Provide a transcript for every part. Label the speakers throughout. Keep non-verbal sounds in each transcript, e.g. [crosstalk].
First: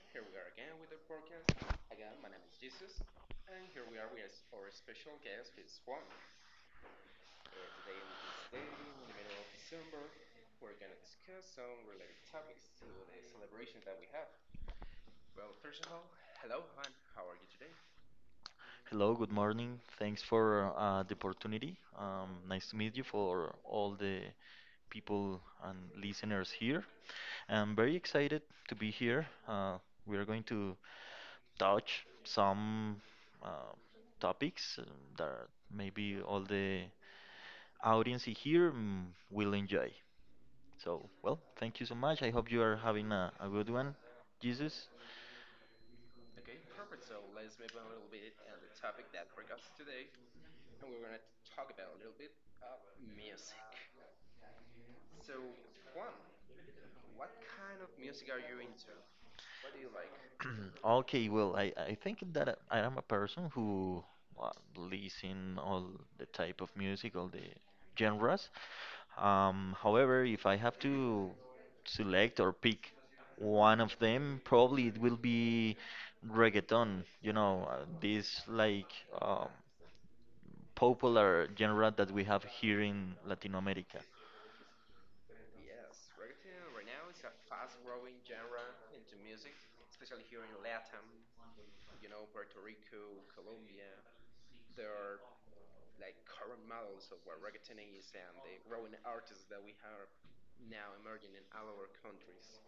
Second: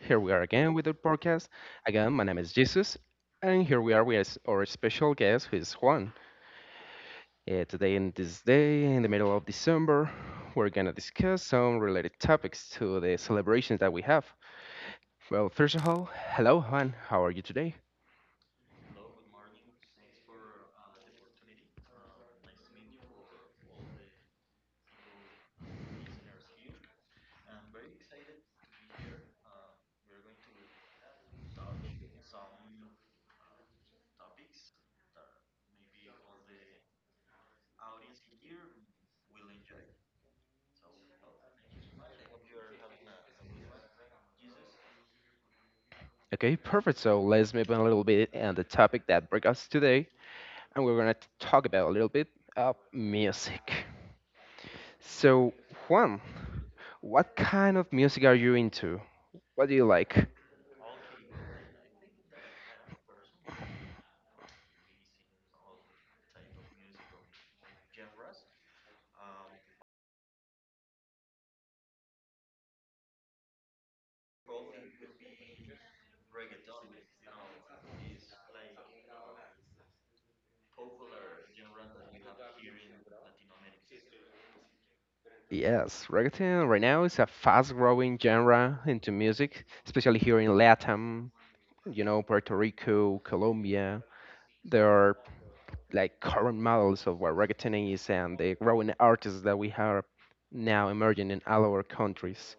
Speaker 1: Here we are again with the podcast. Again, my name is Jesus, and here we are with our special guest, who is Juan. Today, in this day, in the middle of December, we're gonna discuss some related topics to the celebrations that we have. Well, first of all, hello, Juan. How are you today?
Speaker 2: Hello, good morning. Thanks for the opportunity. Nice to meet you for all the people and listeners here. I'm very excited to be here. We are going to touch some uh, topics that maybe all the audience here will enjoy. So, thank you so much. I hope you are having a good one, Jesus.
Speaker 1: Okay, perfect. So let's move on a little bit on the topic that brings us today, and we're gonna talk about a little bit of music. So, Juan, what kind of music are you into? What do you like?
Speaker 2: Mm, Okay, well, I think that I am a person who believes in all the type of music, all the genres. However, if I have to select or pick one of them, probably it will be reggaeton. You know, this like um, popular genre that we have here in Latin America.
Speaker 1: Yes, reggaeton right now is a fast-growing genre into music, especially here in Latam, Puerto Rico, Colombia. There are like current models of what reggaeton is and the growing artists that we have now emerging in all our countries.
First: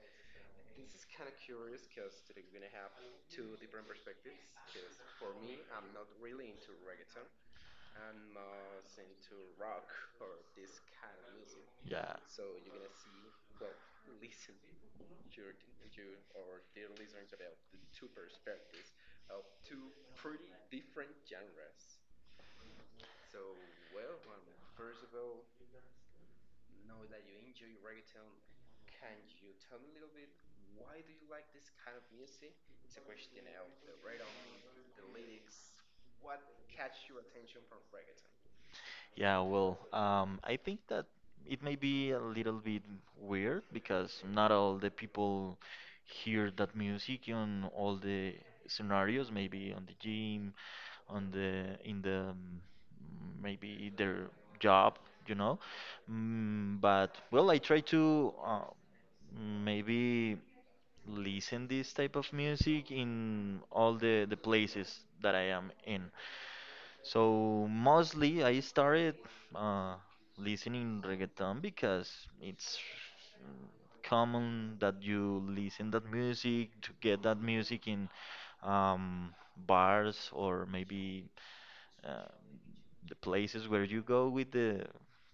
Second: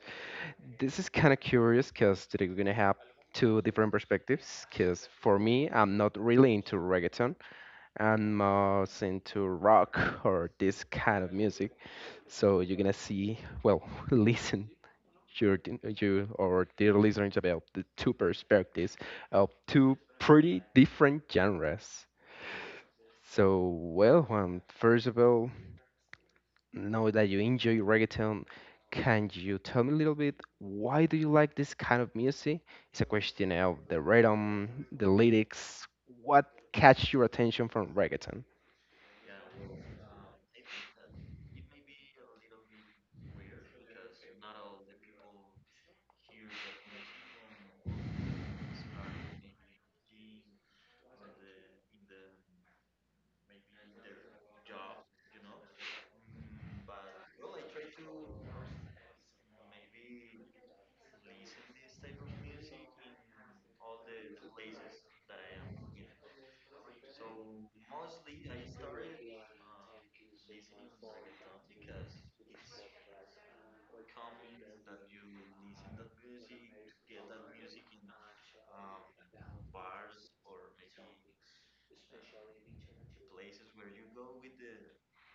Speaker 1: This is kind of curious because today we're gonna have two different perspectives. Because for me, I'm not really into reggaeton. I'm more into rock or this kind of music.
Speaker 2: Yeah.
Speaker 1: So you're gonna see, well, [laughs] listen, you or dear listeners, about the two perspectives of two pretty different genres. So well, Juan, first of all, know that you enjoy reggaeton. Can you tell me a little bit why do you like this kind of music? It's a question of the rhythm, the lyrics. What catch your attention from reggaeton?
Speaker 2: Yeah, well, I think that it may be a little bit weird because not all the people hear that music on all the scenarios, maybe on the gym, on the in the maybe their job, you know. But well, I try to maybe listen this type of music in all the places that I am in. So mostly I started uh, listening reggaeton because it's mm, common that you listen that music to get that music in bars or maybe um, the places where you go with the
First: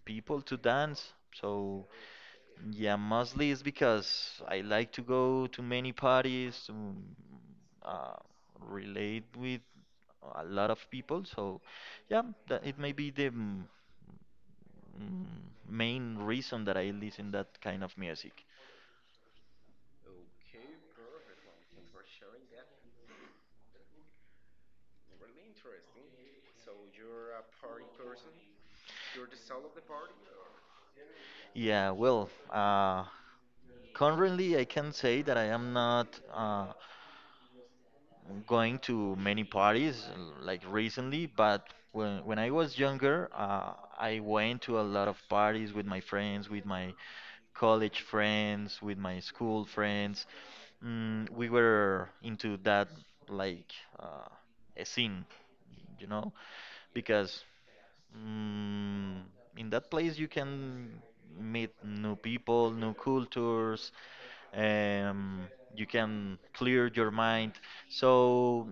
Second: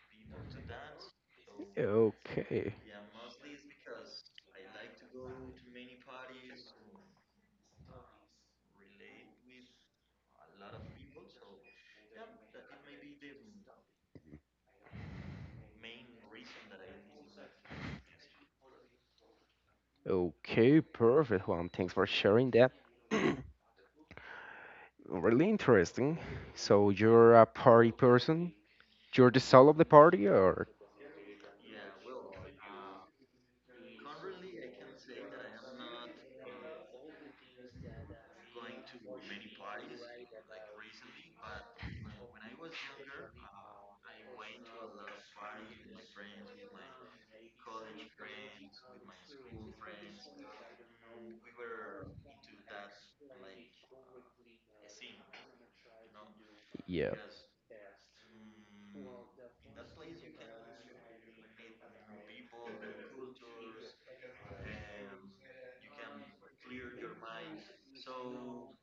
Speaker 2: people to dance. So
Speaker 1: Okay.
Speaker 2: yeah, mostly it's because I like to go to many parties to uh, relate with a lot of people. So yeah, that it may be the mm, main reason that I listen that kind of music.
Speaker 1: Okay, perfect, Juan. Thanks for sharing that. Really interesting. So you're a party person? You're the soul of the party, or
Speaker 2: Yeah, well, currently I can say that I am not. Going to many parties like recently, but when I was younger, I went to a lot of parties with my friends, with my college friends, with my school friends. We were into that like uh, a scene, you know,
Speaker 1: yeah?
Speaker 2: because. Mm, in that place, you can meet new people, new cultures. Um, you can clear your mind. So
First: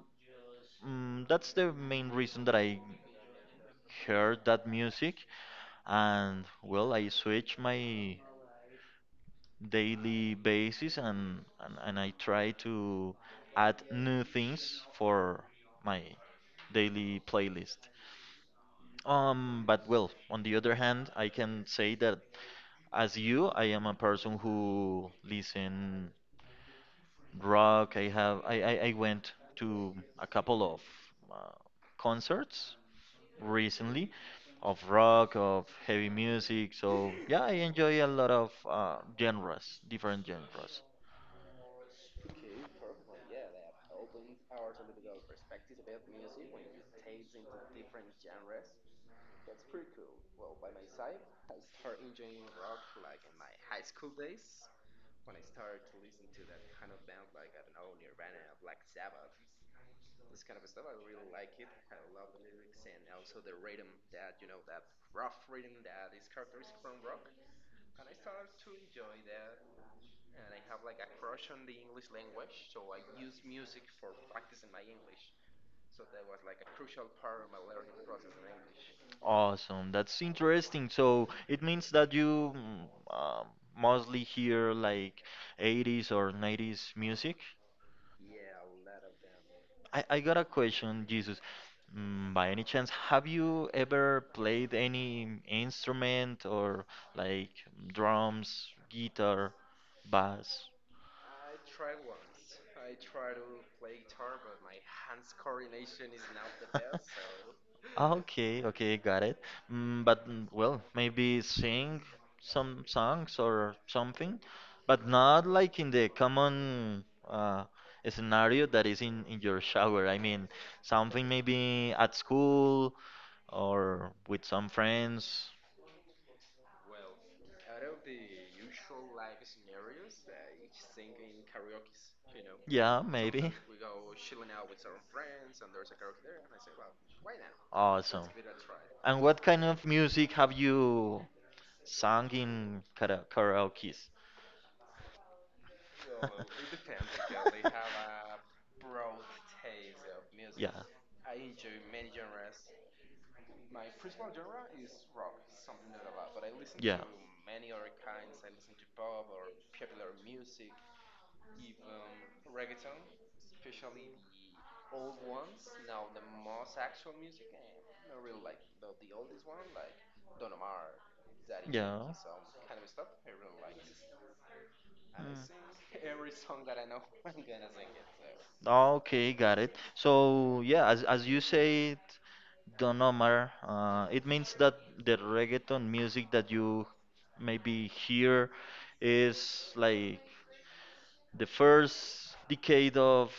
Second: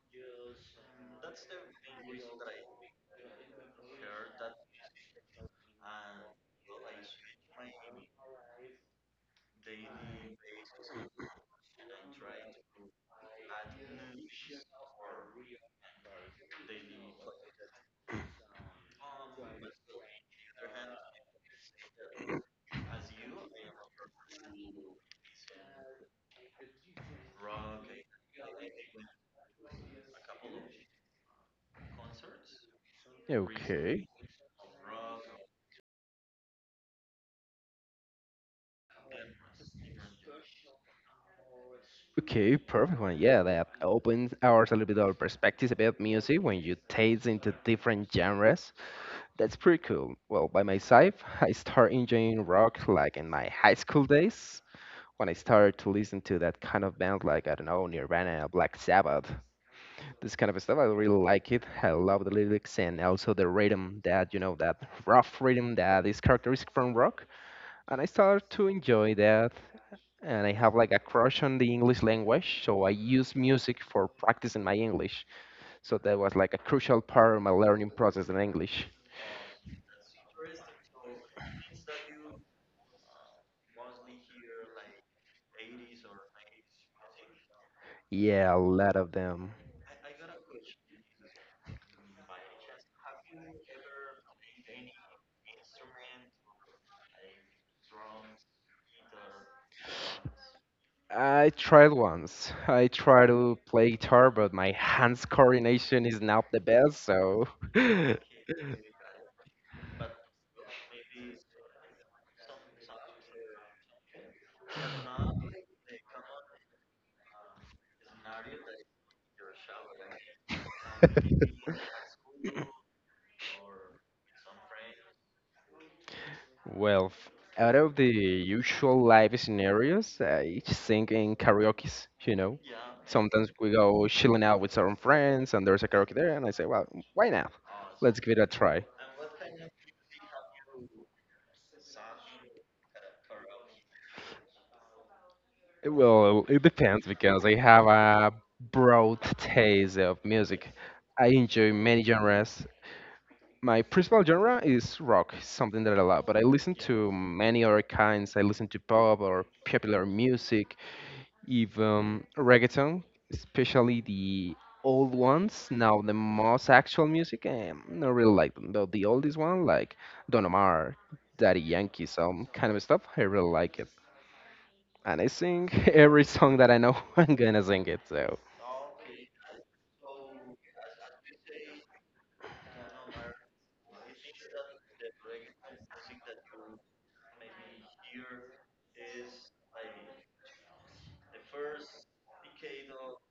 Speaker 2: mm, that's the main reason that I heard that music. And well, I switch my daily basis, and I try to add new things for my daily playlist. But well, on the other hand, I can say that as you, I am a person who listen rock. I have I went to a couple of uh, concerts
Speaker 1: Okay.
Speaker 2: recently of rock, of heavy music. So yeah, I enjoy a lot of genres, different genres.
Speaker 1: Okay, perfect one. Yeah, that opens ours a little bit our perspectives about music when you taste into different genres. That's pretty cool. Well, by myself, [laughs] I start enjoying rock like in my high school days when I started to listen to that kind of band, like, I don't know, Nirvana, Black Sabbath. This kind of stuff. I really like it. I love the lyrics and also the rhythm, that, you know, that rough rhythm that is characteristic from rock. And I started to enjoy that. And I have like a crush on the English language, so I use music for practicing my English. So that was like a crucial part of my learning process in English.
Speaker 2: Awesome, that's interesting. So it means that you um mostly hear like 80s or 90s music.
Speaker 1: Yeah, a lot of them.
Speaker 2: I got a question, Jesus. By any chance, have you ever played any instrument or like drums, guitar, bass?
Speaker 1: I tried once. I tried to play guitar, but my hands coordination is not the
Speaker 2: [laughs]
Speaker 1: best, so. [laughs]
Speaker 2: Okay, okay, got it. But well, maybe sing some songs or something, but not like in the common scenario that is in your shower. I mean, something
Speaker 1: [laughs]
Speaker 2: maybe at school or with some friends.
Speaker 1: Well, out of the usual live scenarios, I just sing in karaoke's.
Speaker 2: Yeah, maybe.
Speaker 1: Sometimes we go chilling out with some friends and there's a karaoke there, and I say, well, why not?
Speaker 2: Let's
Speaker 1: Let's
Speaker 2: Awesome.
Speaker 1: give it a try.
Speaker 2: And what kind of music have you Singing in kara- karaoke's. [laughs]
Speaker 1: Well, it depends because I have
Speaker 2: [laughs]
Speaker 1: a broad taste of music. I enjoy many genres. My principal genre is rock, something that I love, but I listen to many other kinds. I listen to pop or popular music. If reggaeton, especially the old ones. Now the most actual music, I not really like them. Though the oldest one, like Don Omar, Daddy Yankee, some kind of stuff, I really like it. And I sing [laughs] every song that I know. [laughs] I'm gonna
Speaker 2: [laughs]
Speaker 1: sing it. So
Speaker 2: So. Okay, got it. So yeah, as you said, don't it means that the reggaeton music that you maybe hear is like the first decade of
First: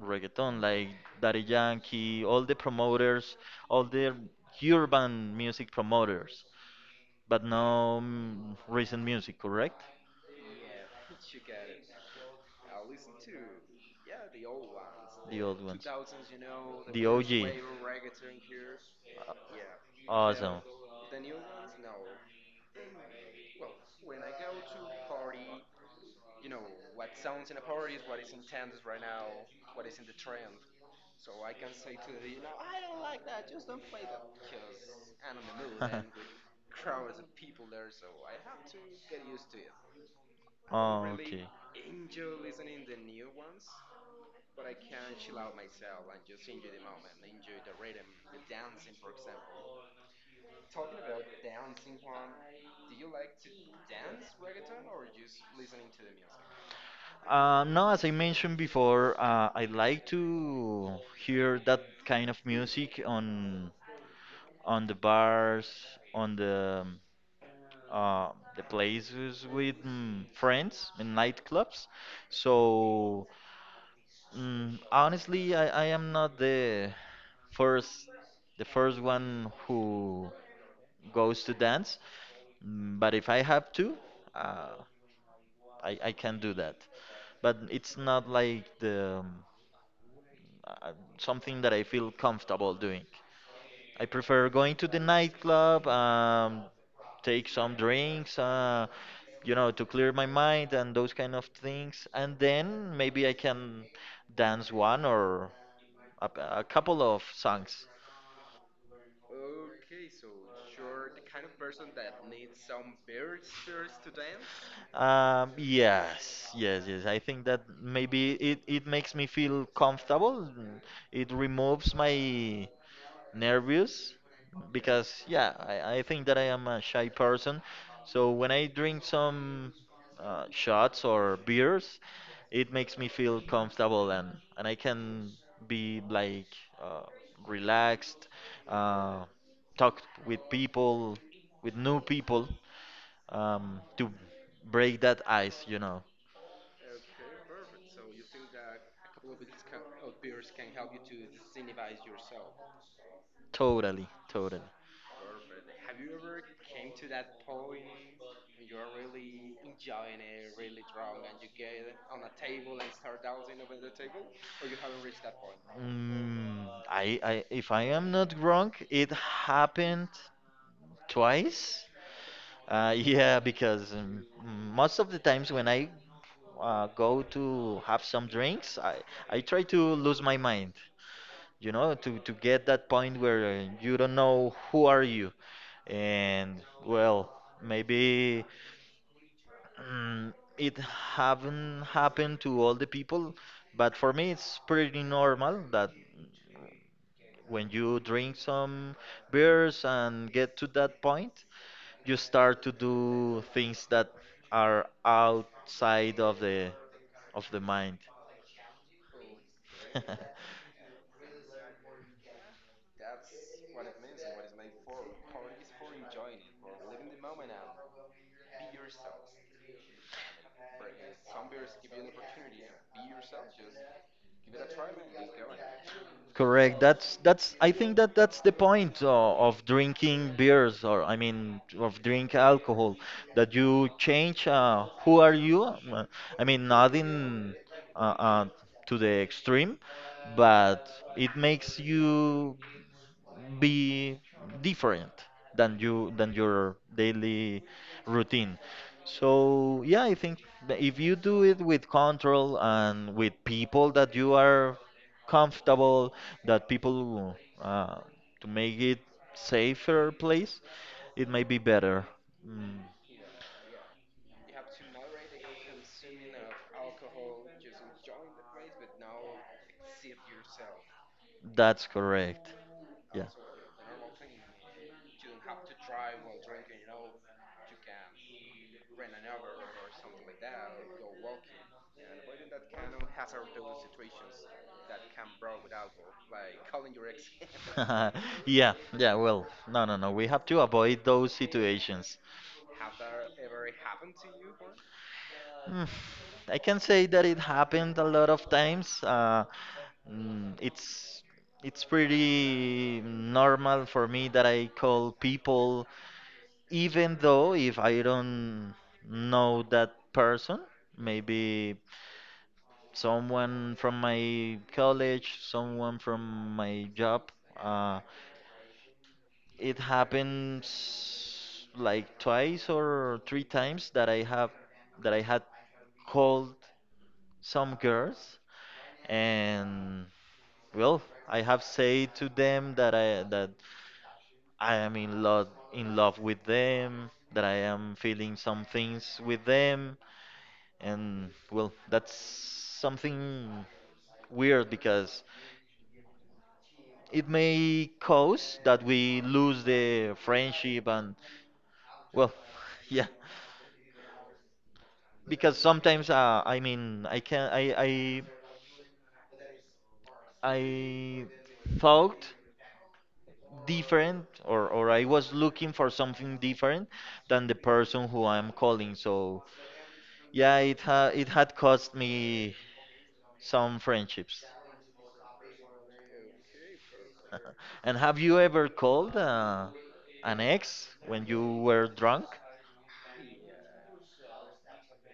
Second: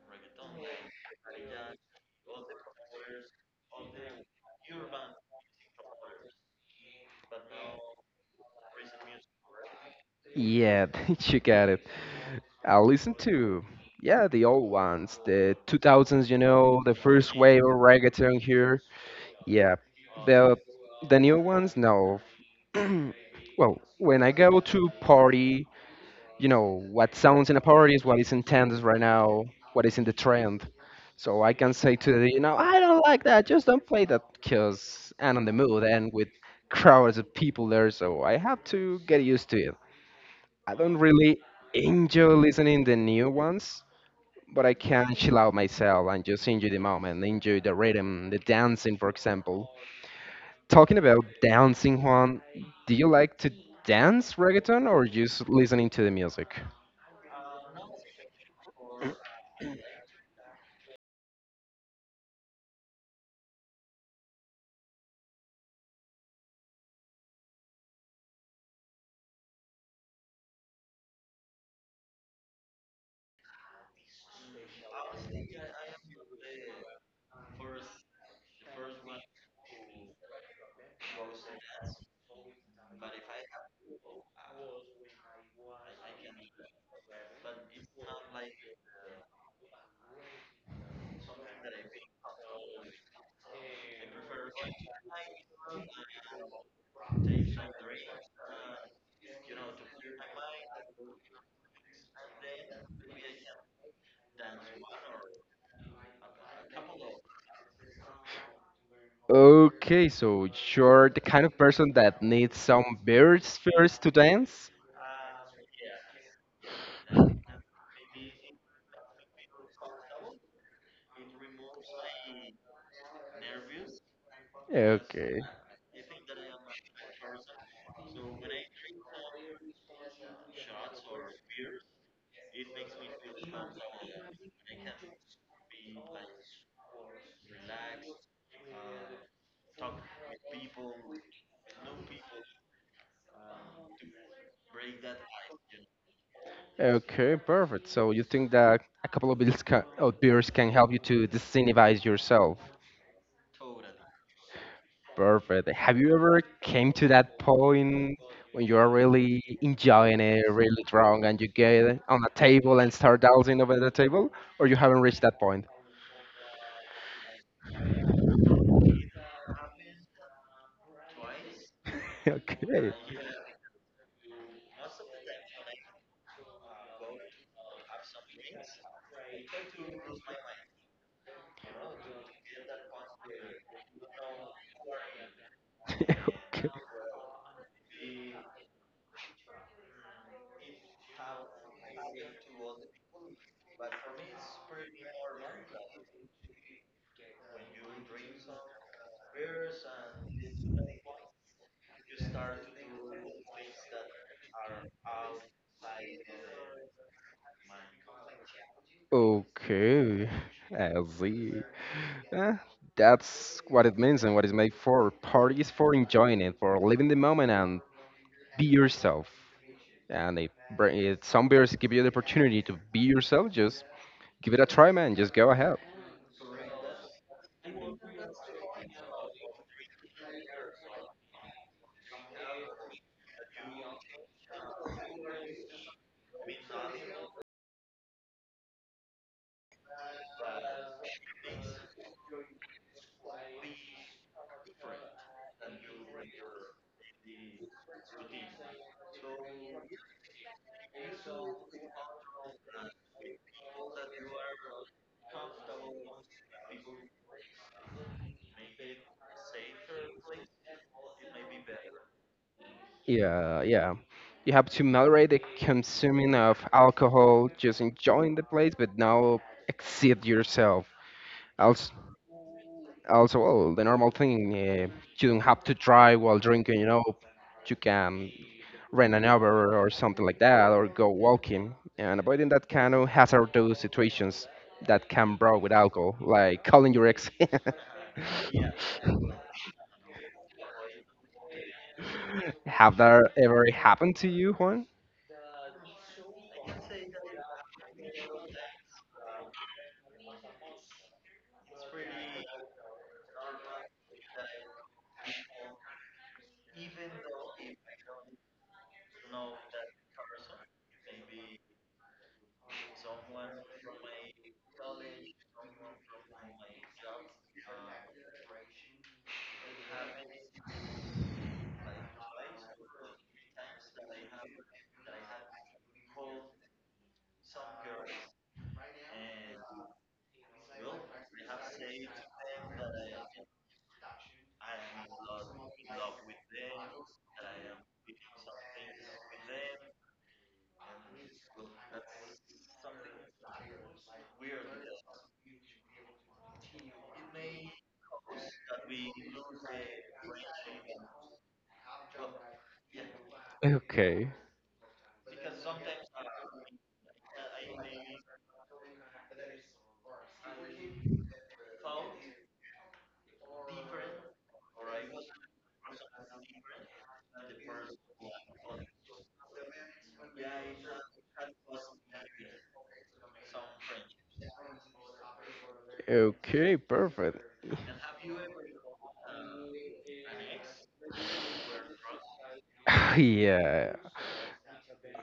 Speaker 2: reggaeton, like Daddy Yankee, all the promoters, all the urban music promoters, but no recent music, correct?
Speaker 1: yeah, [laughs] you got it. I listen to, yeah, the old ones,
Speaker 2: The
Speaker 1: the
Speaker 2: old ones.
Speaker 1: 2000s. You know, the
Speaker 2: OG.
Speaker 1: first wave of reggaeton here. Yeah, the
Speaker 2: Awesome.
Speaker 1: the new ones, no. [clears throat] Well, when I go to party, what sounds in a party is what is in tenders right now, what is in the trend. So I can say to the, I don't like that, just don't play that, because I'm on the mood and with crowds of people there, so I have to get used to it. I don't really
Speaker 2: [laughs] Okay.
Speaker 1: enjoy listening the new ones, but I can chill out myself and just enjoy the moment, enjoy the rhythm, the dancing, for example. Talking about dancing, Juan, do you like to dance reggaeton or just listening to the music?
Speaker 2: Now, as I mentioned before, I like to hear that kind of music on the bars, on uh, the places with friends in nightclubs. So honestly, I am not the first first one who goes to dance, but if I have to, uh, I can do that. But it's not like the something that I feel comfortable doing. I prefer going to the nightclub, take some drinks, you know, to clear my mind and those kind of things. And then maybe I can dance one or a, a couple of songs.
Speaker 1: Okay, so you're the kind of person that needs some birds first to dance?
Speaker 2: Yes, yes. I think that maybe it makes me feel comfortable. It removes my nervous because
Speaker 1: Okay.
Speaker 2: yeah, I think that I am a shy person. So when I drink some shots or beers, it makes me feel comfortable and I can be like uh, relaxed, uh, talk with people, with new people to break that ice, you know.
Speaker 1: Okay, perfect. So you think that a couple of beers can help you to disinhibize yourself?
Speaker 2: Totally, totally.
Speaker 1: Perfect. Have you ever came to that point when you are really enjoying it, really drunk, and you get on a table and start dancing over the table, or you haven't reached that point?
Speaker 2: If I am not wrong, it happened twice.
Speaker 1: [laughs] Okay. [laughs]
Speaker 2: [laughs] Yeah, because most of the times when I go to have some drinks, I try to lose my mind. You know, to get that point where you don't know who are you and well maybe it haven't happened to all the people, but for me it's pretty normal that when you drink some beers and get to that point you start to do things that are outside of the mind.
Speaker 1: Okay. Okay, I
Speaker 2: [laughs]
Speaker 1: see. Eh, that's what it means and what it's made for. Party is for enjoying it, for living the moment and be yourself. And if some beers give you the opportunity to be yourself, just give it a try, man. Just go ahead.
Speaker 2: Correct. That's that's. I think that that's the point of drinking beers, or I mean, of drink alcohol, that you change. Who are you? I mean, not in uh, uh, to the extreme, but it makes you be different than you, than your daily routine. So yeah, I think that if you do it with control and with people that you are comfortable, that people uh, to make it safer place, it may be better. Mm,
Speaker 1: Yeah, yeah. You have to moderate the consuming of alcohol, just enjoying the place, but now exceed yourself. Also,
Speaker 2: that's correct. Yeah.
Speaker 1: well, the normal thing, you don't have to drive while drinking, you know. You can rent an Uber or something like that, or go walking, and avoiding that kind of hazardous situations that can brought with alcohol, like calling your ex. [laughs]
Speaker 2: [laughs] [laughs] Yeah, yeah, well, no, no, no. We have to avoid those situations.
Speaker 1: Have that ever happened to you, Juan?
Speaker 2: Mm, I can say that it happened a lot of times. Mm, it's it's pretty normal for me that I call people, even though if I don't know that person, maybe someone from my college, someone from my job. Uh, it happens like twice or three times that I have that I had called some girls, and well, I have said to them that I am in love with them, that I am feeling some things with them. And well, that's something weird because it may cause that we lose the friendship. And well, [laughs] yeah,
Speaker 1: Okay.
Speaker 2: because sometimes, I mean, i I thought different, or I was looking for something different than the person who I'm calling. So yeah, it had cost me some friendships.
Speaker 1: Okay, perfect.
Speaker 2: [laughs] And have you ever called an ex when you were drunk?
Speaker 1: [sighs] Yeah.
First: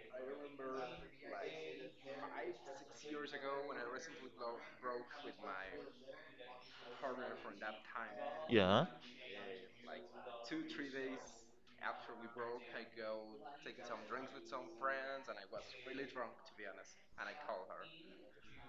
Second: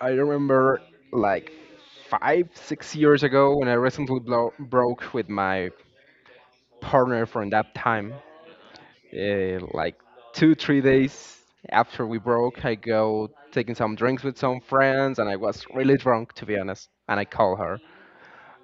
Speaker 1: I remember like five, 6 years ago when I recently broke with my partner from that time.
Speaker 2: Yeah.
Speaker 1: Like two, 3 days after we broke, I go taking some drinks with some friends, and I was really drunk to be honest. And I call her,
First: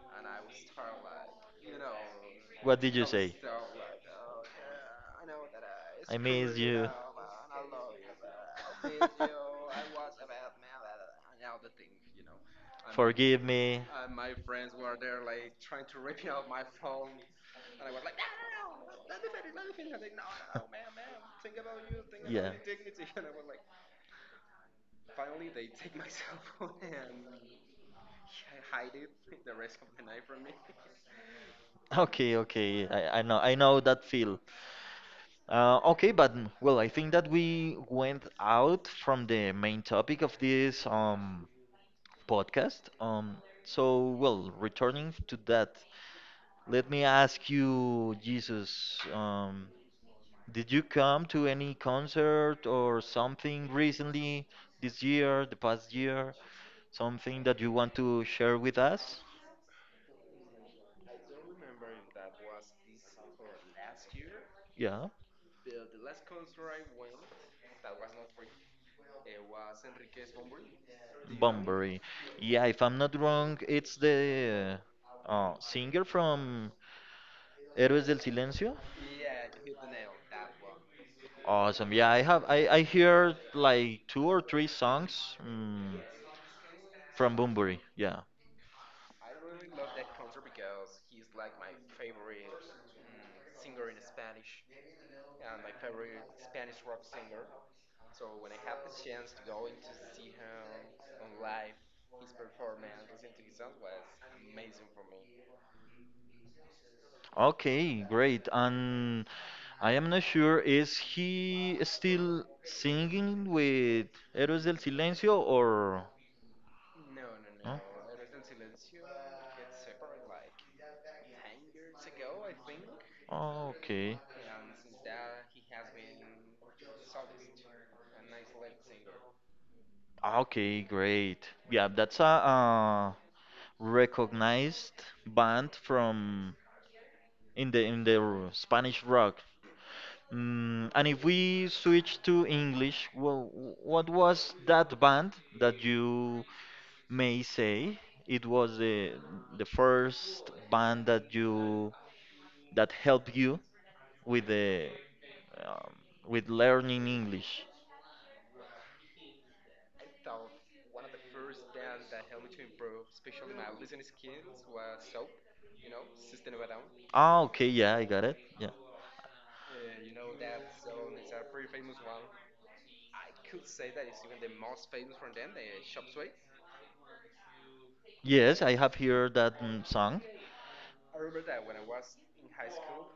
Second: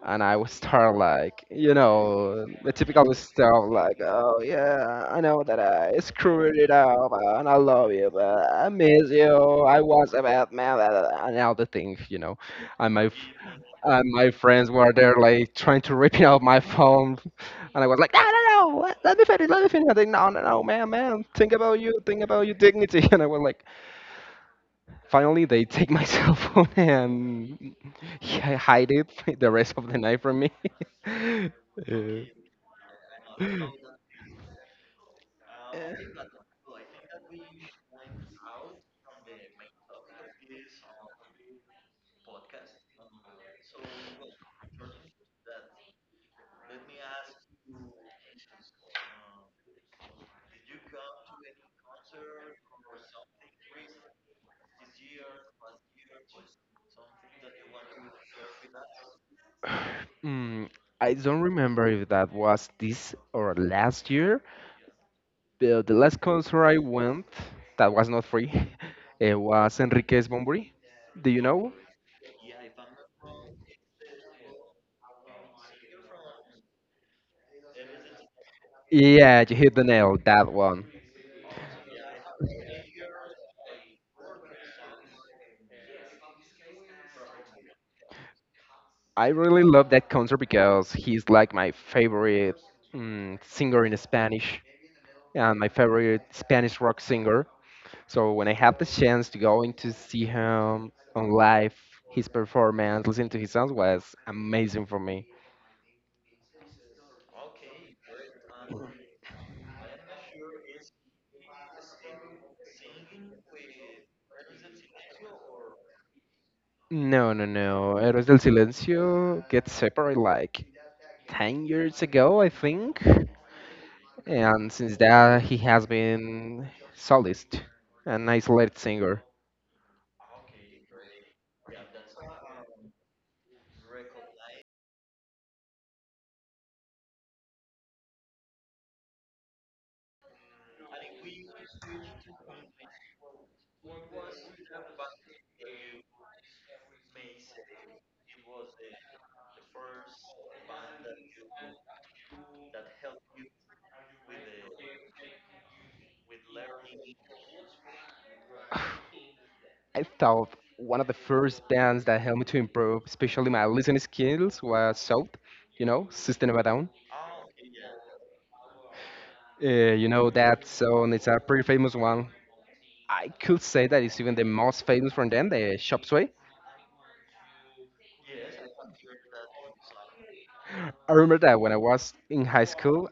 Speaker 1: and I was start like, the
Speaker 2: What did you
Speaker 1: typical
Speaker 2: say?
Speaker 1: stuff like, oh yeah, I know that I
Speaker 2: I miss
Speaker 1: screwed it
Speaker 2: you. [laughs]
Speaker 1: up, and I love you, but I miss you. I was a bad man, blah, blah, blah," and all the things, and my
Speaker 2: Forgive me.
Speaker 1: and my friends were there like trying to rip it out my phone, and I was like, no, no, no, let me finish, let me finish, and they, no, no, no, man, man, think about you, think about
Speaker 2: Yeah.
Speaker 1: your dignity. [laughs] And I was like, finally they take my [laughs] cell phone and [laughs] hide it [laughs] the rest of the night from me. [laughs]
Speaker 2: Okay, okay. I know, I know that feel. Uh, okay,
Speaker 1: Uh,
Speaker 2: but mm, well, I think that we went out from the main topic of this podcast. So, well, returning to that, let me ask you, Jesus, did you come to any concert or something recently this year, the past year? Something that you want to share with us?
Speaker 1: mm, I don't remember if that was this or last year,
Speaker 2: Yeah,
Speaker 1: but the last concert I went that was not free, [laughs] it was Enriquez Bombri, do you know?
Speaker 2: Bunbury. Yeah, if I'm not wrong, it's the singer from Héroes del Silencio.
Speaker 1: Yeah, you hit the nail, that one.
Speaker 2: Awesome. Yeah, I have. I hear like two or three songs from Bunbury. Yeah.
Speaker 1: I really love that concert because he's like my favorite singer in Spanish and my favorite Spanish rock singer. So when I have the chance to go in to see him on live, his performance, listening to his songs was amazing for me.
Speaker 2: Okay, great. And I am not sure, is he still singing with Héroes del Silencio or
Speaker 1: No, no,
Speaker 2: no?
Speaker 1: no. Héroes del Silencio get separate like 10 years ago, I think.
Speaker 2: Okay.
Speaker 1: And since that, he has been solist, an isolated singer.
Speaker 2: Ah, Okay, great. Yeah, that's a, recognized band from Spanish rock. And if we switch to English, well, what was that band that you may say it was the first band that you that helped you with the um, with learning English.
Speaker 1: I thought one of the first bands that helped me to improve, especially my listening skills, was South, System of a Down.
Speaker 2: Ah, okay, yeah, I got it. Yeah.
Speaker 1: Uh, you know that song, it's a pretty famous one. I could say that it's even the most famous from them, the Chop Suey.
Speaker 2: Yes, I have heard that song.
Speaker 1: I remember that when I was in high school,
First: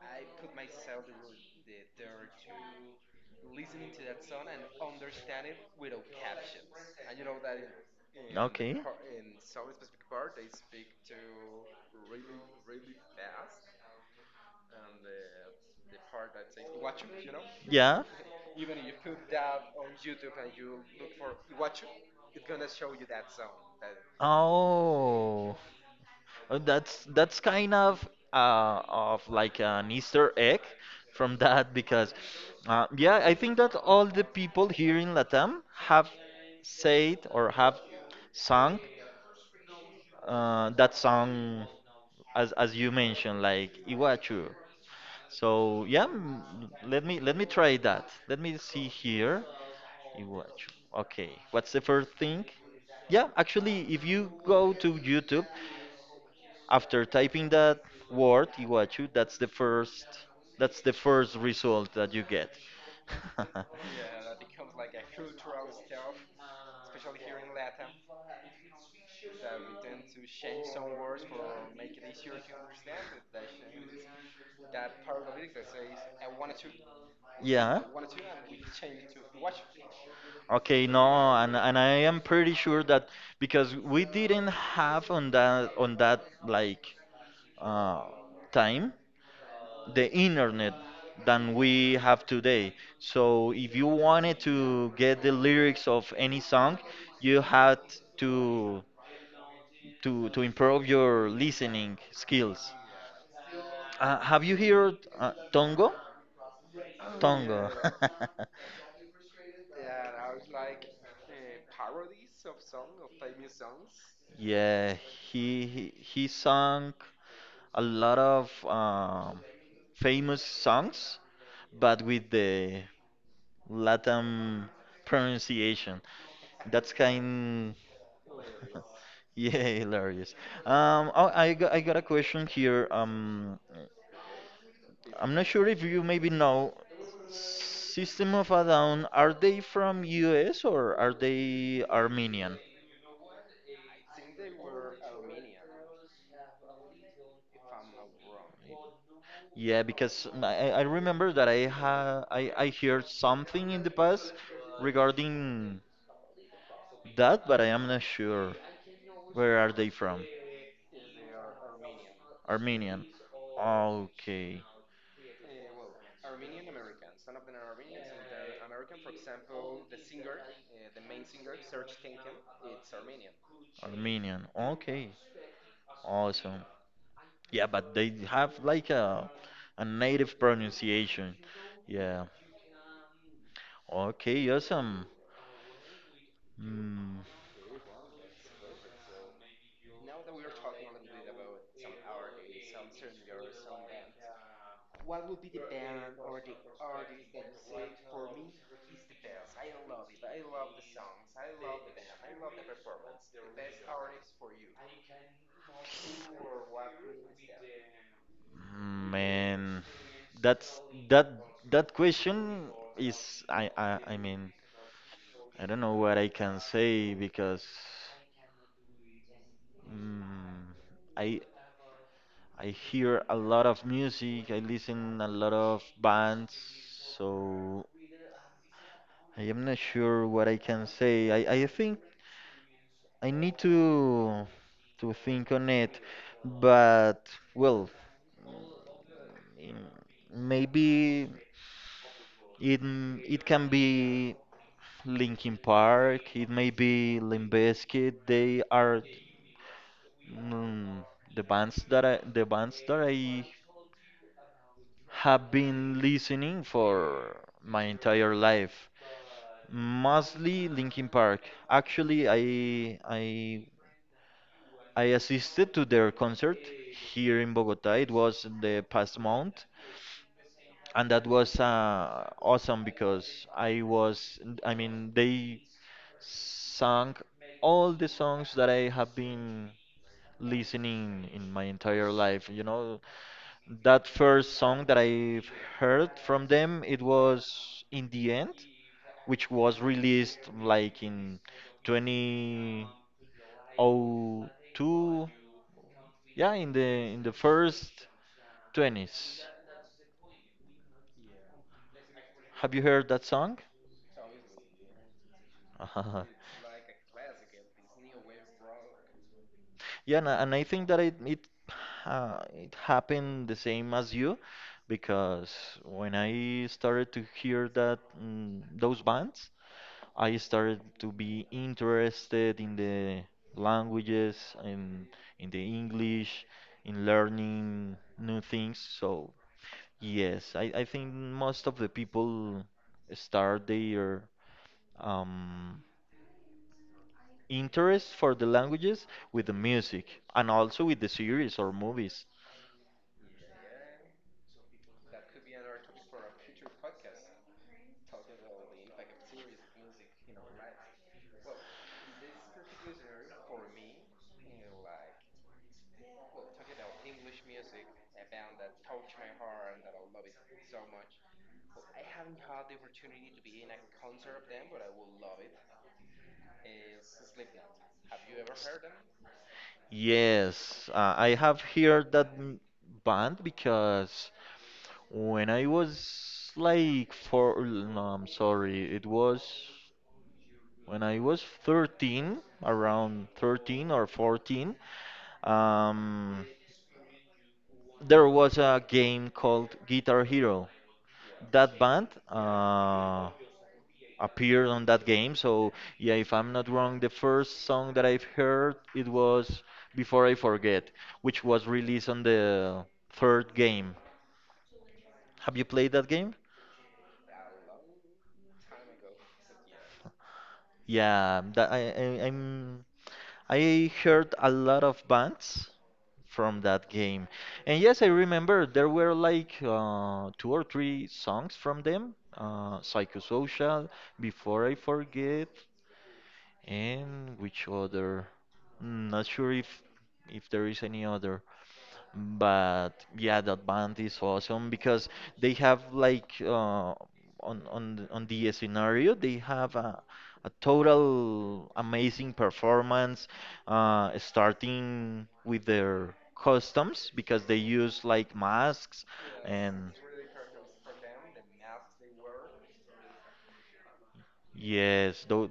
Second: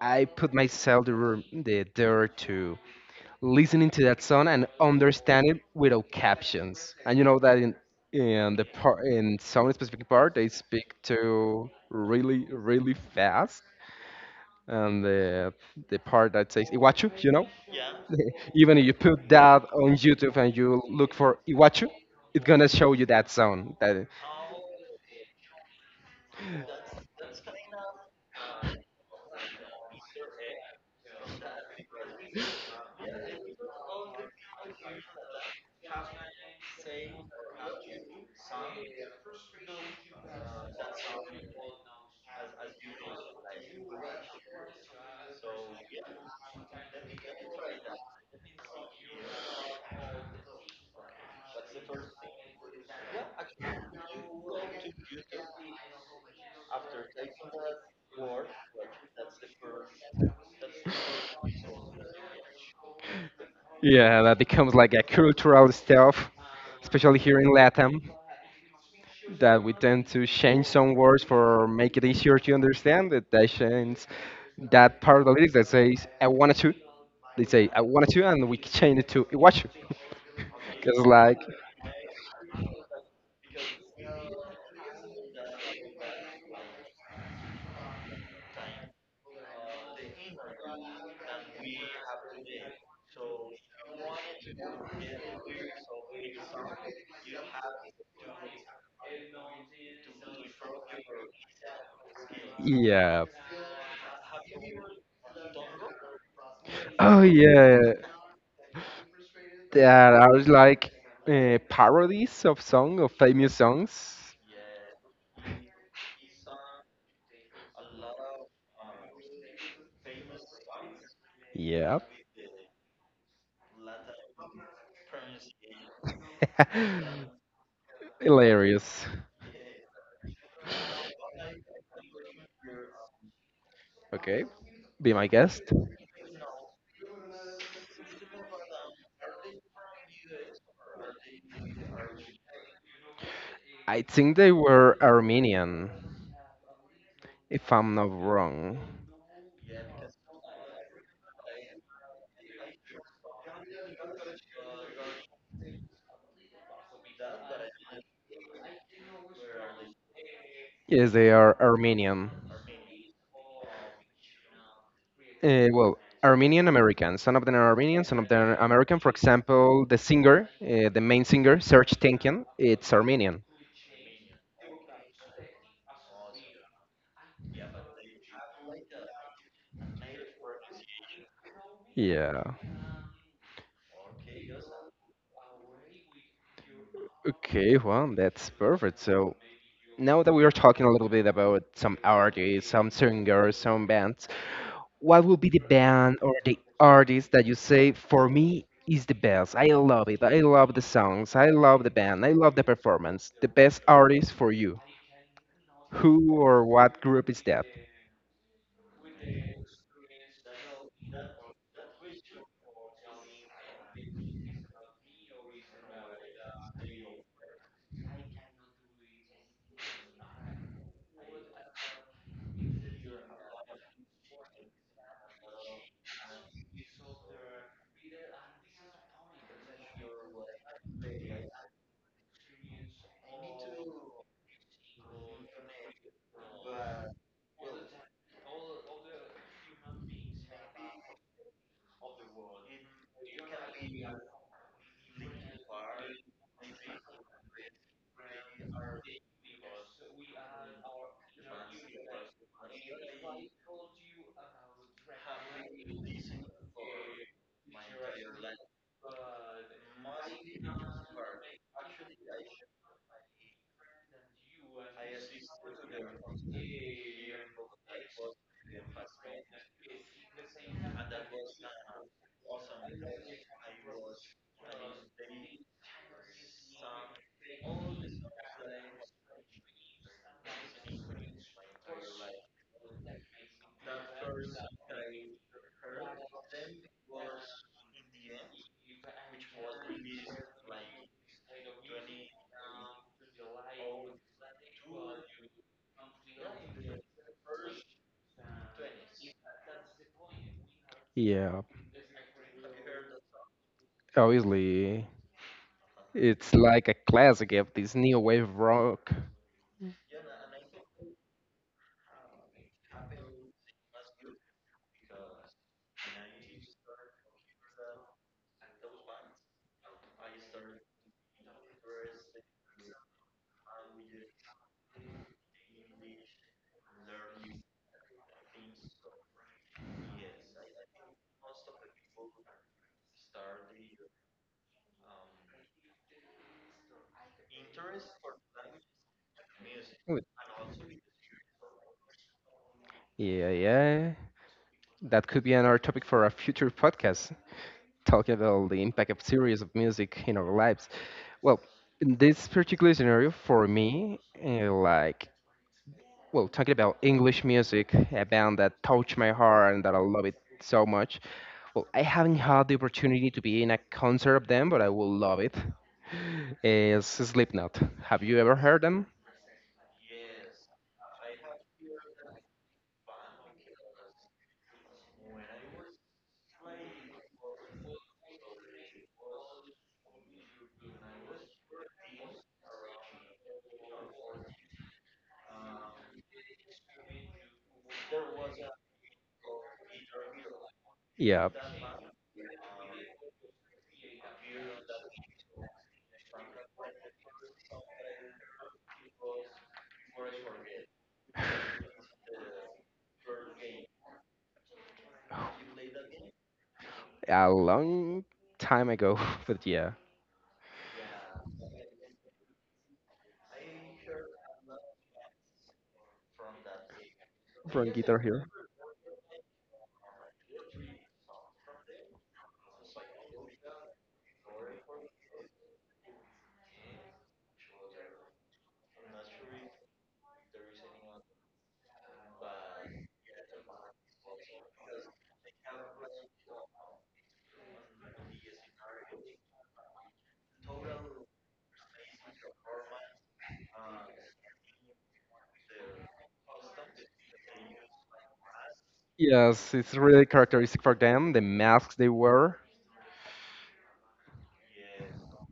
Speaker 1: I put myself the dare to listening to that song and understand it without captions. And you know that in the
Speaker 2: Okay.
Speaker 1: part, in some specific part, they speak to really really fast, and the part that says Iwachu.
Speaker 2: Yeah.
Speaker 1: [laughs] Even if you put that on YouTube and you look for Iwachu, it's gonna show you that song. That
Speaker 2: Oh. That's kind of like an Easter egg from that because yeah, I think that all the people here in Latam have said or have sung that song as you mentioned, like Iwachu. So yeah, let me try that. Let me see here. Iwachu. Okay, what's the first thing? Yeah, actually, if you go to YouTube, after typing that word, Iguachu, that's the first result that you get. [laughs]
Speaker 1: yeah, that becomes like a cultural stuff, especially here in Latam, that we tend to change some words for make it easier to understand. That they change that part of the lyrics that says I wanna to. They say I
Speaker 2: Yeah.
Speaker 1: wanna to, and we change it to Iwachu, [laughs]
Speaker 2: Okay,
Speaker 1: because like
Speaker 2: no, and I am pretty sure that because we didn't have on that like uh, time the internet than we have today. So if you wanted to get the lyrics of any song, you had to to improve your listening skills.
Speaker 1: yeah.
Speaker 2: Have you heard Tongo?
Speaker 1: Oh
Speaker 2: Oh Tongo.
Speaker 1: yeah.
Speaker 2: [laughs] yeah.
Speaker 1: There are like parodies of song of famous songs.
Speaker 2: Yeah, he sung a lot of famous songs,
Speaker 1: Yeah.
Speaker 2: but with the Latin pronunciation. That's
Speaker 1: [laughs]
Speaker 2: kind
Speaker 1: Hilarious.
Speaker 2: Yeah, hilarious. I got a question here.
Speaker 1: Okay. Be my
Speaker 2: I'm not
Speaker 1: guest.
Speaker 2: sure if you maybe know. System of a Down, are they from US or are they Armenian?
Speaker 1: I think they were Armenian, if I'm not wrong.
Speaker 2: Yeah, because I remember that I heard something in the past regarding that, but I am not sure. Where are they from?
Speaker 1: Yes, they are Armenian.
Speaker 2: Armenian. Okay,
Speaker 1: Well, Armenian American. Some of them are Armenian, some of them are American. For example, the singer, the main singer, Serge Tankian, it's Armenian.
Speaker 2: Armenian. Okay, awesome. Yeah, but they have like a native pronunciation. Yeah.
Speaker 1: Yeah.
Speaker 2: Okay, awesome. Mm,
Speaker 1: Okay, well, that's perfect. So now that we are talking a little bit about some artists, some singers, some bands, what would be the band or the artist that you say for me is the best? I love it. I love the songs. I love the band. I love the performance. The best artist for you. Who or what group is that?
Speaker 2: man, that's that that question is I mean I don't know what I can say because mm, I I hear a lot of music. I listen a lot of bands, so I am not sure what I can say. I think I need to think on it, but well, mm, maybe it can be Linkin Park, it may be Limp Bizkit. They are mm, the bands that I have been listening for my entire life. Mostly Linkin Park. Actually, I assisted to their concert here in Bogota. It was the past month, and that was awesome because I was, I mean, they sang all the songs that I have been listening in my entire life. That first song that I heard from them, it was In the End, which was released like in 2002, yeah, in the first 20s.
Speaker 1: Yeah,
Speaker 2: Have you heard that song?
Speaker 1: obviously
Speaker 2: [laughs]
Speaker 1: it's like a classic of this new wave rock.
Speaker 2: Yeah, and I think that it it happened the same as you, because when I started to hear those bands, I started to be interested in the languages and in the English, in learning new things. So yes, I think most of the people start their um, interest for the languages with the music, and also with the series or movies.
Speaker 1: Yeah, yeah. That could be another topic for a future podcast. Talk about the impact of series of music in our lives. Well, in this particular scenario for me, like, well, talking about English music, a band that touched my heart and that I love it so much. Well, I haven't had the opportunity to be in a concert of them, but I will love it. [laughs] Is Slipknot. Have you ever heard them?
Speaker 2: Yes, I have heard that band because when I was like four, no, I'm sorry, it was when I was 13, around 13 or 14, um, there was a game called Guitar Hero.
Speaker 1: Yeah,
Speaker 2: That band, appeared on that game. So yeah, if I'm not wrong, the first song that I've heard it was Before I Forget, which was released on the third game. Have you played that game?
Speaker 1: a long time ago, [laughs] but yeah,
Speaker 2: Yeah, that I heard a lot of bands from that game. And
Speaker 1: from
Speaker 2: yes, I
Speaker 1: Guitar Hero.
Speaker 2: remember there were like two or three songs from them. Psychosocial, Before I Forget. And which other? Not sure if there is any other, but yeah, that band is awesome because they have like on the scenario they have a total amazing performance, starting with their customs because they use like masks
Speaker 1: Yes, it's
Speaker 2: and.
Speaker 1: really characteristic for them, the masks they wear.
Speaker 2: Yes,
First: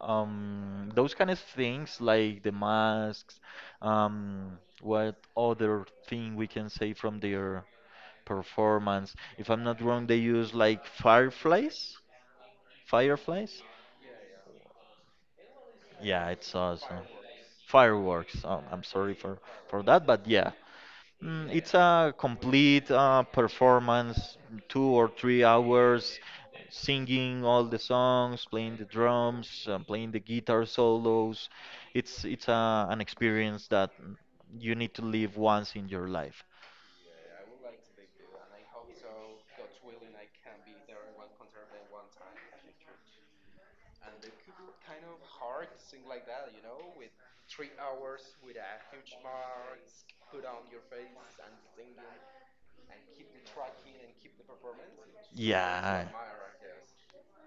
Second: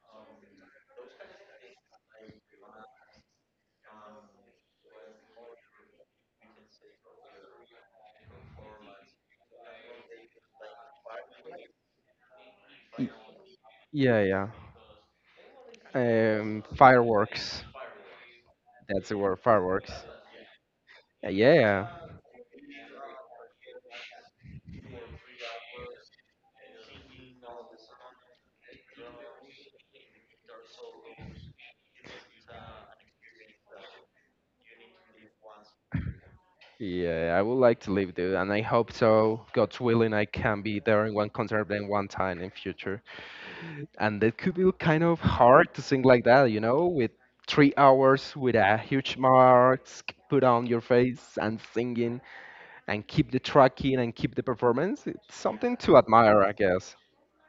Speaker 2: those kind of things like the masks. What other thing we can say from their performance? If I'm not wrong, they use like fireflies, fireflies.
Speaker 1: Yeah, yeah.
Speaker 2: Yeah, it's awesome.
Speaker 1: Fireworks.
Speaker 2: Fireworks. Oh, I'm
Speaker 1: That's the
Speaker 2: sorry
Speaker 1: word,
Speaker 2: for
Speaker 1: fireworks.
Speaker 2: that, but yeah. It's
Speaker 1: Yeah.
Speaker 2: a complete performance, 2 or 3 hours, singing all the songs, playing the drums, playing the guitar solos. An experience that you need to live once in your life.
Speaker 1: Yeah, I would like to live there, and I hope so. God's willing, I can be there in one concert then one time in future. And it could be kind of hard to sing like that, you know, with 3 hours with a huge mask put on your face and singing and keep the tracking and keep the performance. It's something to
Speaker 2: Yeah.
Speaker 1: admire, I guess.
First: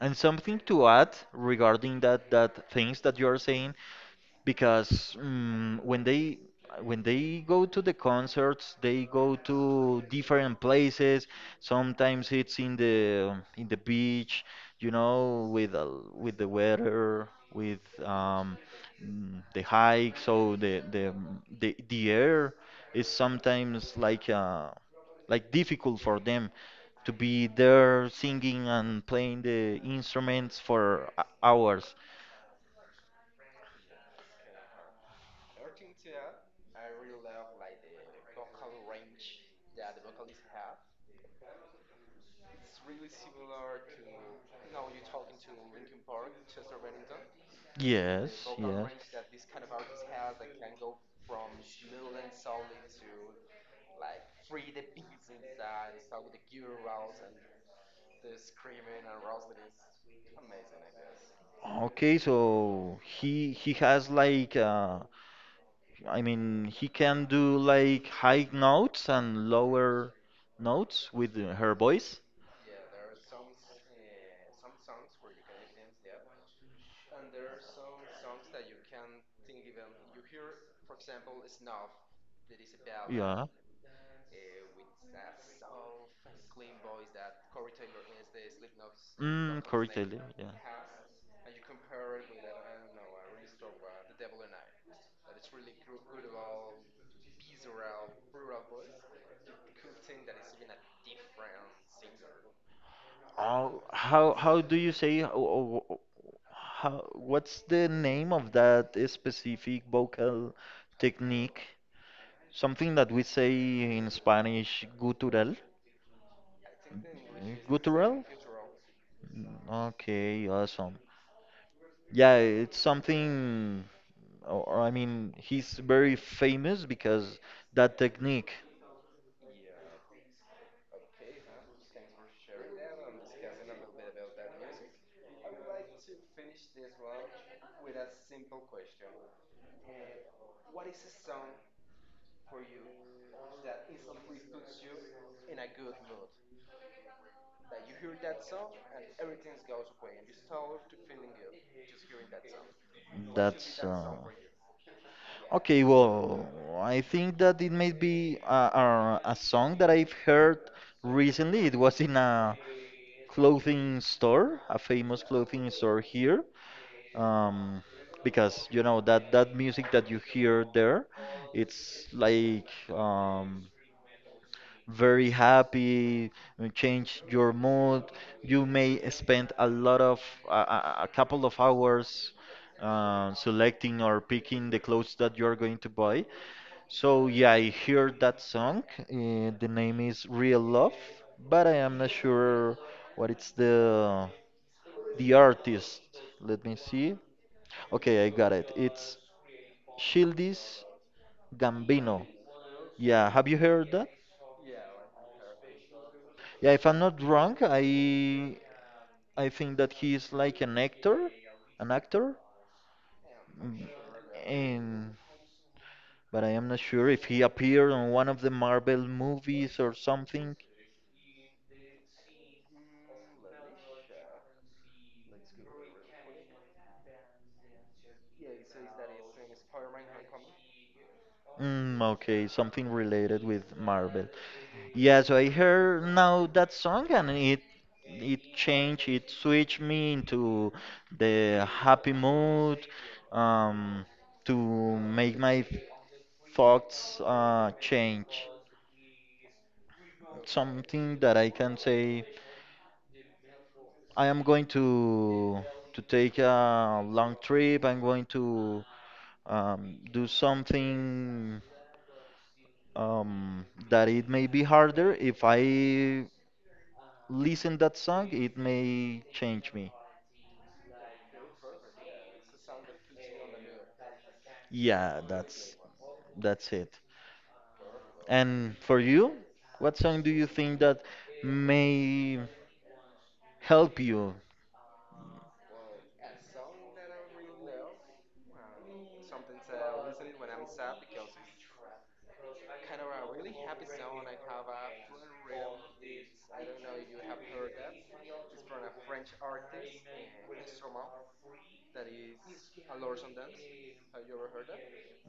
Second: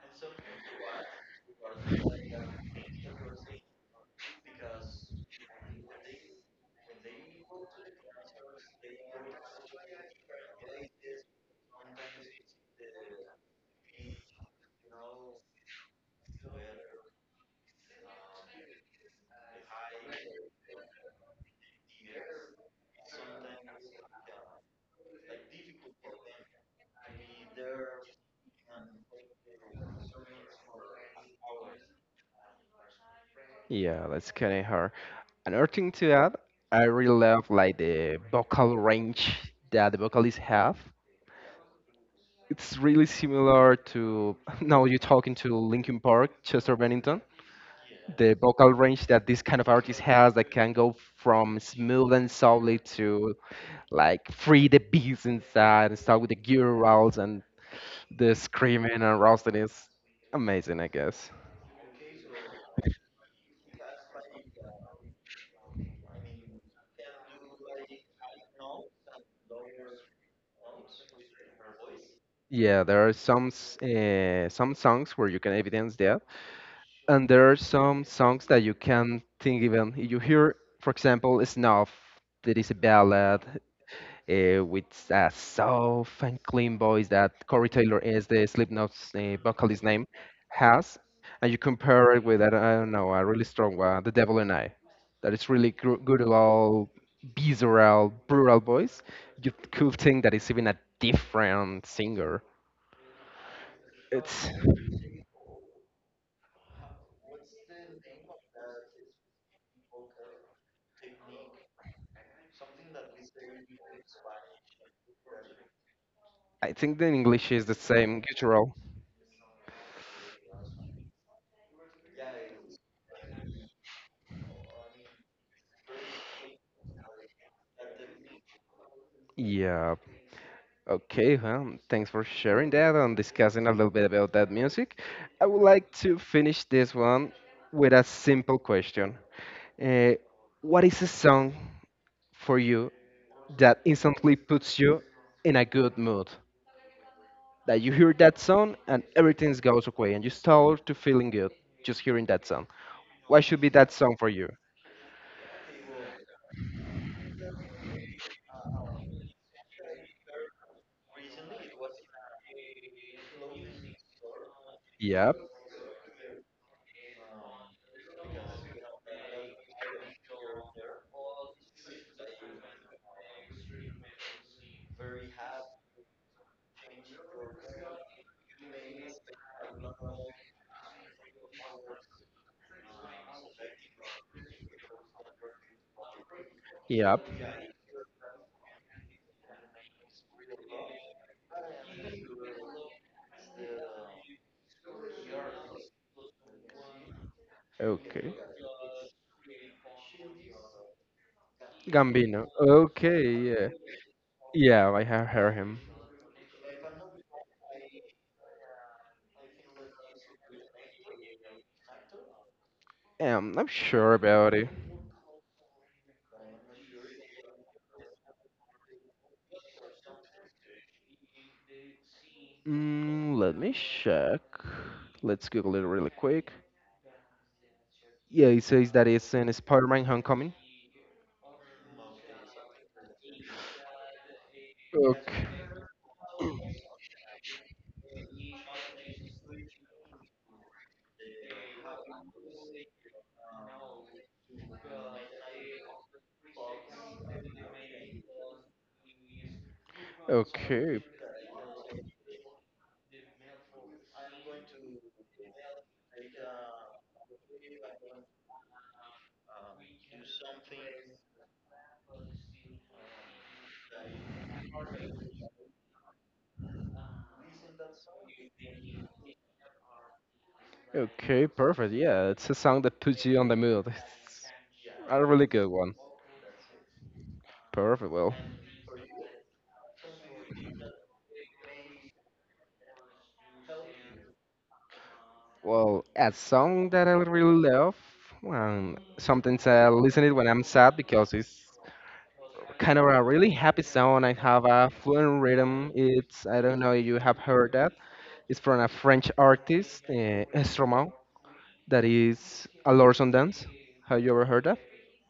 Speaker 2: And something to add regarding that things that you are saying because when they go to the concerts, they go to different places. Sometimes it's in the beach, you know, with the weather, with um, the hike, so the air is sometimes like difficult for them to be there singing and playing the instruments for hours.
Speaker 1: Yeah, that's kind of hard. Another thing to add, I really love like the vocal range that the vocalists have. It's really similar to [laughs] now you're talking to Linkin Park, Chester Bennington. The
Speaker 2: Yes,
Speaker 1: vocal
Speaker 2: yes.
Speaker 1: range that this kind of artist has that can go from smooth and softly to like free the beats inside and start with the gurals and the screaming and roasting is amazing, I guess.
Speaker 2: Okay, so he has like I mean he can do like high notes and lower notes with her voice.
Speaker 1: Yeah, there are some some songs where you can evidence that, and there are some songs that you can think even you hear, for example, snuff. There is a
Speaker 2: Yeah.
Speaker 1: ballad with a soft and clean voice that Corey Taylor, is the Slipknot's
Speaker 2: Corey
Speaker 1: vocalist name,
Speaker 2: Taylor. Yeah.
Speaker 1: has. And you compare it with, I don't know, a really strong one, the devil and I, that is really good old visceral brutal voice, you could think that it's even a different singer.
Speaker 2: Oh,
Speaker 1: It's,
Speaker 2: how do you say, oh, oh, oh, oh, how what's the name of that specific vocal technique? Something that we say in Spanish, gutural.
Speaker 1: I think the English is the same,
Speaker 2: Gutural?
Speaker 1: guttural.
Speaker 2: Okay, awesome. Yeah, it's something, or, I mean, he's very famous because that technique.
Speaker 1: Yeah. Okay, well, thanks for sharing that and discussing a little bit about that music. I would like to finish this one with a simple question. Uh, what is a song for you that instantly puts you in a good mood? That you hear that song and everything goes away and you start to feeling good just hearing that song. What should be
Speaker 2: That's
Speaker 1: that song for you?
Speaker 2: okay. Well, I think that it may be a song that I've heard recently. It was in a clothing store, a famous
Speaker 1: Yep,
Speaker 2: clothing store here. um, because you know that that music that you hear there, it's like very happy, change your mood. You may spend a lot of a couple of hours selecting or picking the clothes that you're going to buy. So
Speaker 1: yep,
Speaker 2: yeah, I heard that song. The name is Real Love, but I am not sure what it's the artist. Let me see. Okay, I
Speaker 1: okay.
Speaker 2: got it. It's Shieldis Gambino.
Speaker 1: Gambino, okay,
Speaker 2: Yeah, have you
Speaker 1: yeah.
Speaker 2: heard that?
Speaker 1: Yeah, I have heard him.
Speaker 2: Yeah, if I'm not wrong, I think that he is like an actor.
Speaker 1: I'm
Speaker 2: Mm,
Speaker 1: sure about it.
Speaker 2: and but I am not sure if he appeared on one of the Marvel movies or something.
Speaker 1: Mm, let me check. Let's Google it really quick. Yeah, it says that it's in Spider-Man Homecoming.
Speaker 2: Okay, something related with Marvel. Yeah, so I
Speaker 1: Okay.
Speaker 2: heard now that song and it changed, it switched me into the happy mood, um, to make my thoughts change.
Speaker 1: Okay.
Speaker 2: Something that I can say, I am going to take a long trip. I'm going to do something um, that it may be harder. If I listen that song, it may change me.
Speaker 1: Okay. Perfect. Yeah, it's a song that puts you on the mood. It's
Speaker 2: Yeah,
Speaker 1: a really good one.
Speaker 2: that's it.
Speaker 1: Perfect. Well,
Speaker 2: And for you, what song do you think that may help you?
Speaker 1: well, a song that I really love. Sometimes I listen it when I'm sad because it's kind of a really happy sound. I have a fluent rhythm. It's, I don't know if you have heard that. It's from a French artist, Stromae, that is a Lorson dance. Have you ever heard that?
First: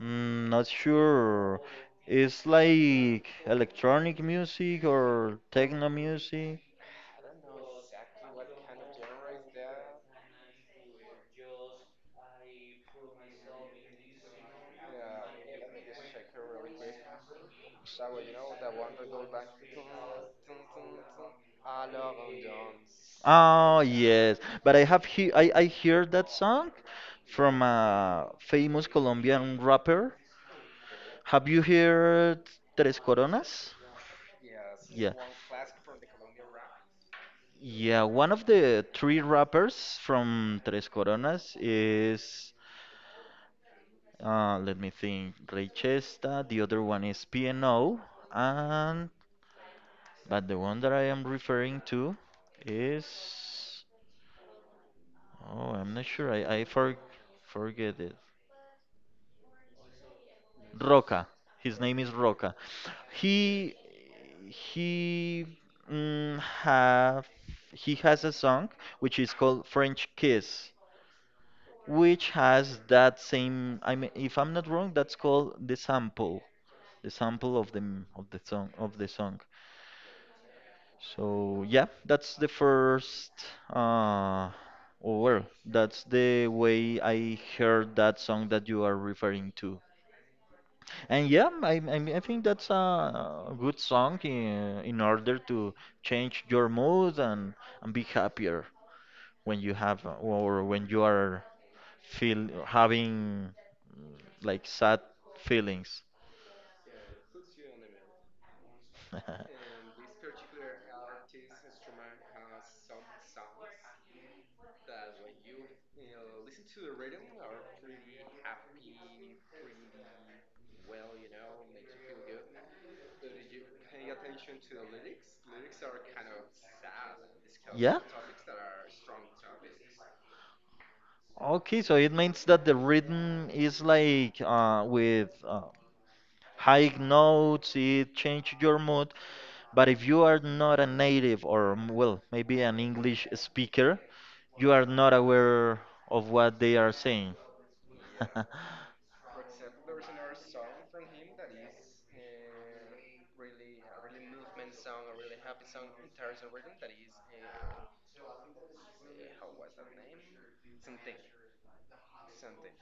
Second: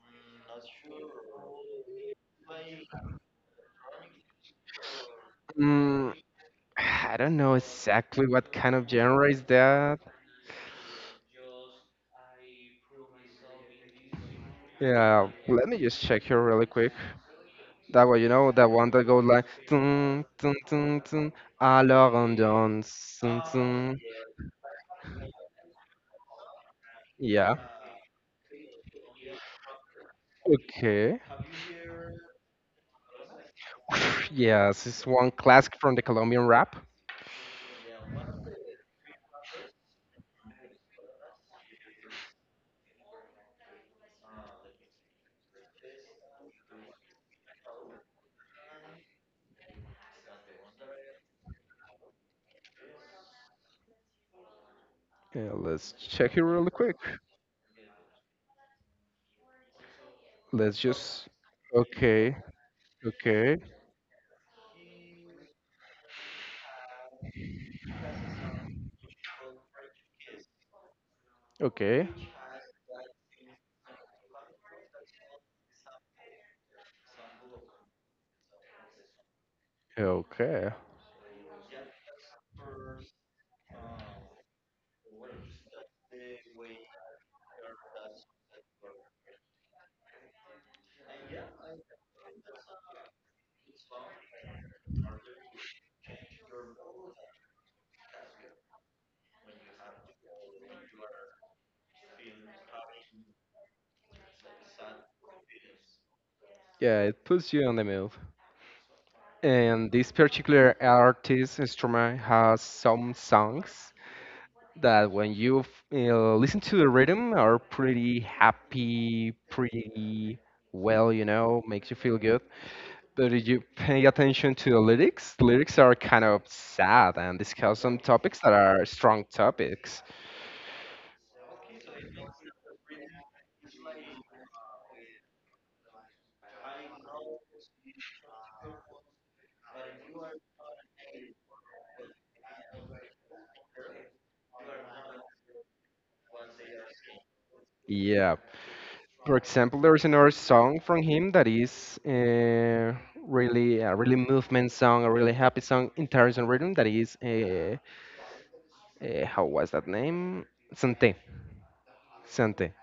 Speaker 2: Not sure. It's like electronic music or techno
Speaker 1: Mm,
Speaker 2: music.
Speaker 1: [sighs] I don't know exactly what kind of genre is that. Yeah, let me just check here really quick. That way, you know, that one that goes like dun, dun, dun, dun, alors on dance. Dun,
Speaker 2: Oh
Speaker 1: dun."
Speaker 2: yes, but I have he I hear that song from
Speaker 1: Yeah.
Speaker 2: a famous Colombian rapper.
Speaker 1: Okay.
Speaker 2: Have you heard Tres Coronas?
Speaker 1: [sighs] Yes,
Speaker 2: Yeah.
Speaker 1: it's one classic from the Colombian rap.
Speaker 2: Yeah, one of the three rappers from Tres Coronas is, let me think, Ray Chesta, the other one is PNO, and but the one that I am referring to is,
Speaker 1: Yeah,
Speaker 2: oh, I'm
Speaker 1: let's
Speaker 2: not sure,
Speaker 1: check it
Speaker 2: I
Speaker 1: really quick.
Speaker 2: forget it.
Speaker 1: Let's
Speaker 2: Roca.
Speaker 1: just.
Speaker 2: His name is
Speaker 1: Okay,
Speaker 2: Roca.
Speaker 1: okay,
Speaker 2: He he mm, have he has a song which is called French Kiss,
Speaker 1: okay,
Speaker 2: which has that same. I mean, if I'm not wrong, that's called the sample of the of the song of the song.
Speaker 1: okay.
Speaker 2: So yeah, that's the first. Uh, or well, that's the way I heard that song that you are referring to. And yeah, I think that's a good song in order to change your mood, and be happier when you have or when you are feel having like sad feelings.
Speaker 1: Yeah, it puts you on the move.
Speaker 2: [laughs]
Speaker 1: And this particular artist, Stromae, has some songs that when you listen to the rhythm are pretty happy, pretty, well, you know, makes you feel good. But did you pay attention to the lyrics? The lyrics are kind of sad and discuss
Speaker 2: Yeah.
Speaker 1: some topics that are strong topics.
Speaker 2: Okay, so it means that the rhythm is like with high notes, it changes your mood. But if you are not a native or, well, maybe an English speaker, you are not aware of what they are saying.
Speaker 1: Yeah.
Speaker 2: [laughs]
Speaker 1: For example, there's another song from him that is really a really movement song, a really happy song in terms of rhythm. That is, how was that name? Sante. Sante.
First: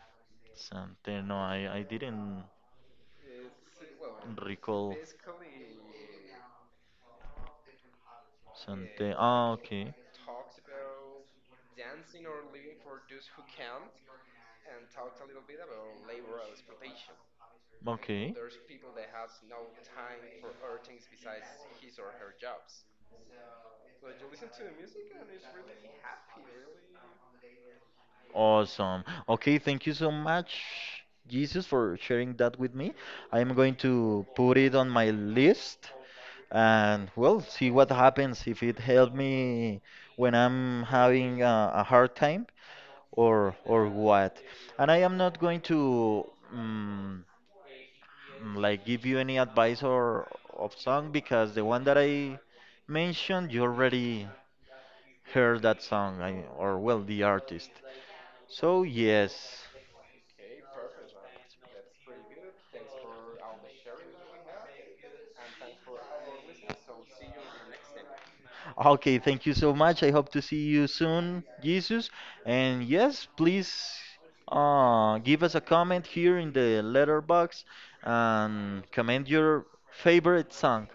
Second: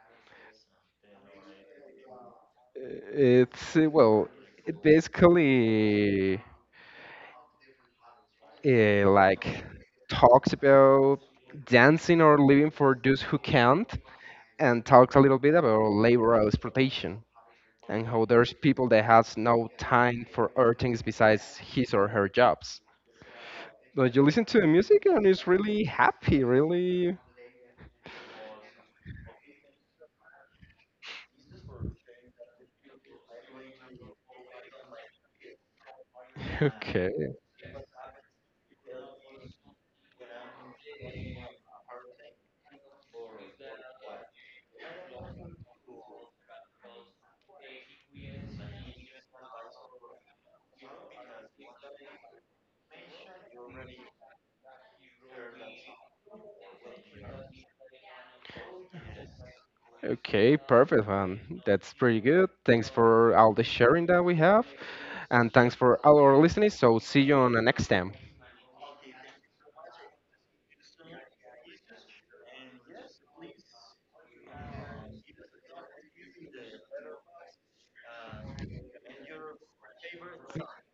Speaker 2: Sante, no, I didn't
Speaker 1: It's well, it
Speaker 2: recall
Speaker 1: basically
Speaker 2: Sante. Ah,
Speaker 1: like
Speaker 2: okay,
Speaker 1: talks about dancing or living for those who can't, and talks a little bit about labor exploitation and how
Speaker 2: okay.
Speaker 1: there's people that has no time for other things besides his or her jobs. But you listen to the music and it's really happy, really
Speaker 2: Awesome. Okay, thank you so much, Jesus, for sharing that with me. I'm going to put it on my list
Speaker 1: [laughs]
Speaker 2: and,
Speaker 1: okay.
Speaker 2: well, see what happens, if it helped me when I'm having a hard time, or what. And I am not going to um, like give you any advice or of song because the one that I mentioned, you already heard that song, or well, the artist. So, yes.
Speaker 1: Okay, perfect man. That's pretty good. Thanks for all the sharing that we have. And thanks for all our listening. So see you on the next time.
Speaker 2: Okay, thank you so much. I hope to see you soon, Jesus. And yes, please give us a comment here in the letterbox and comment your favorite song.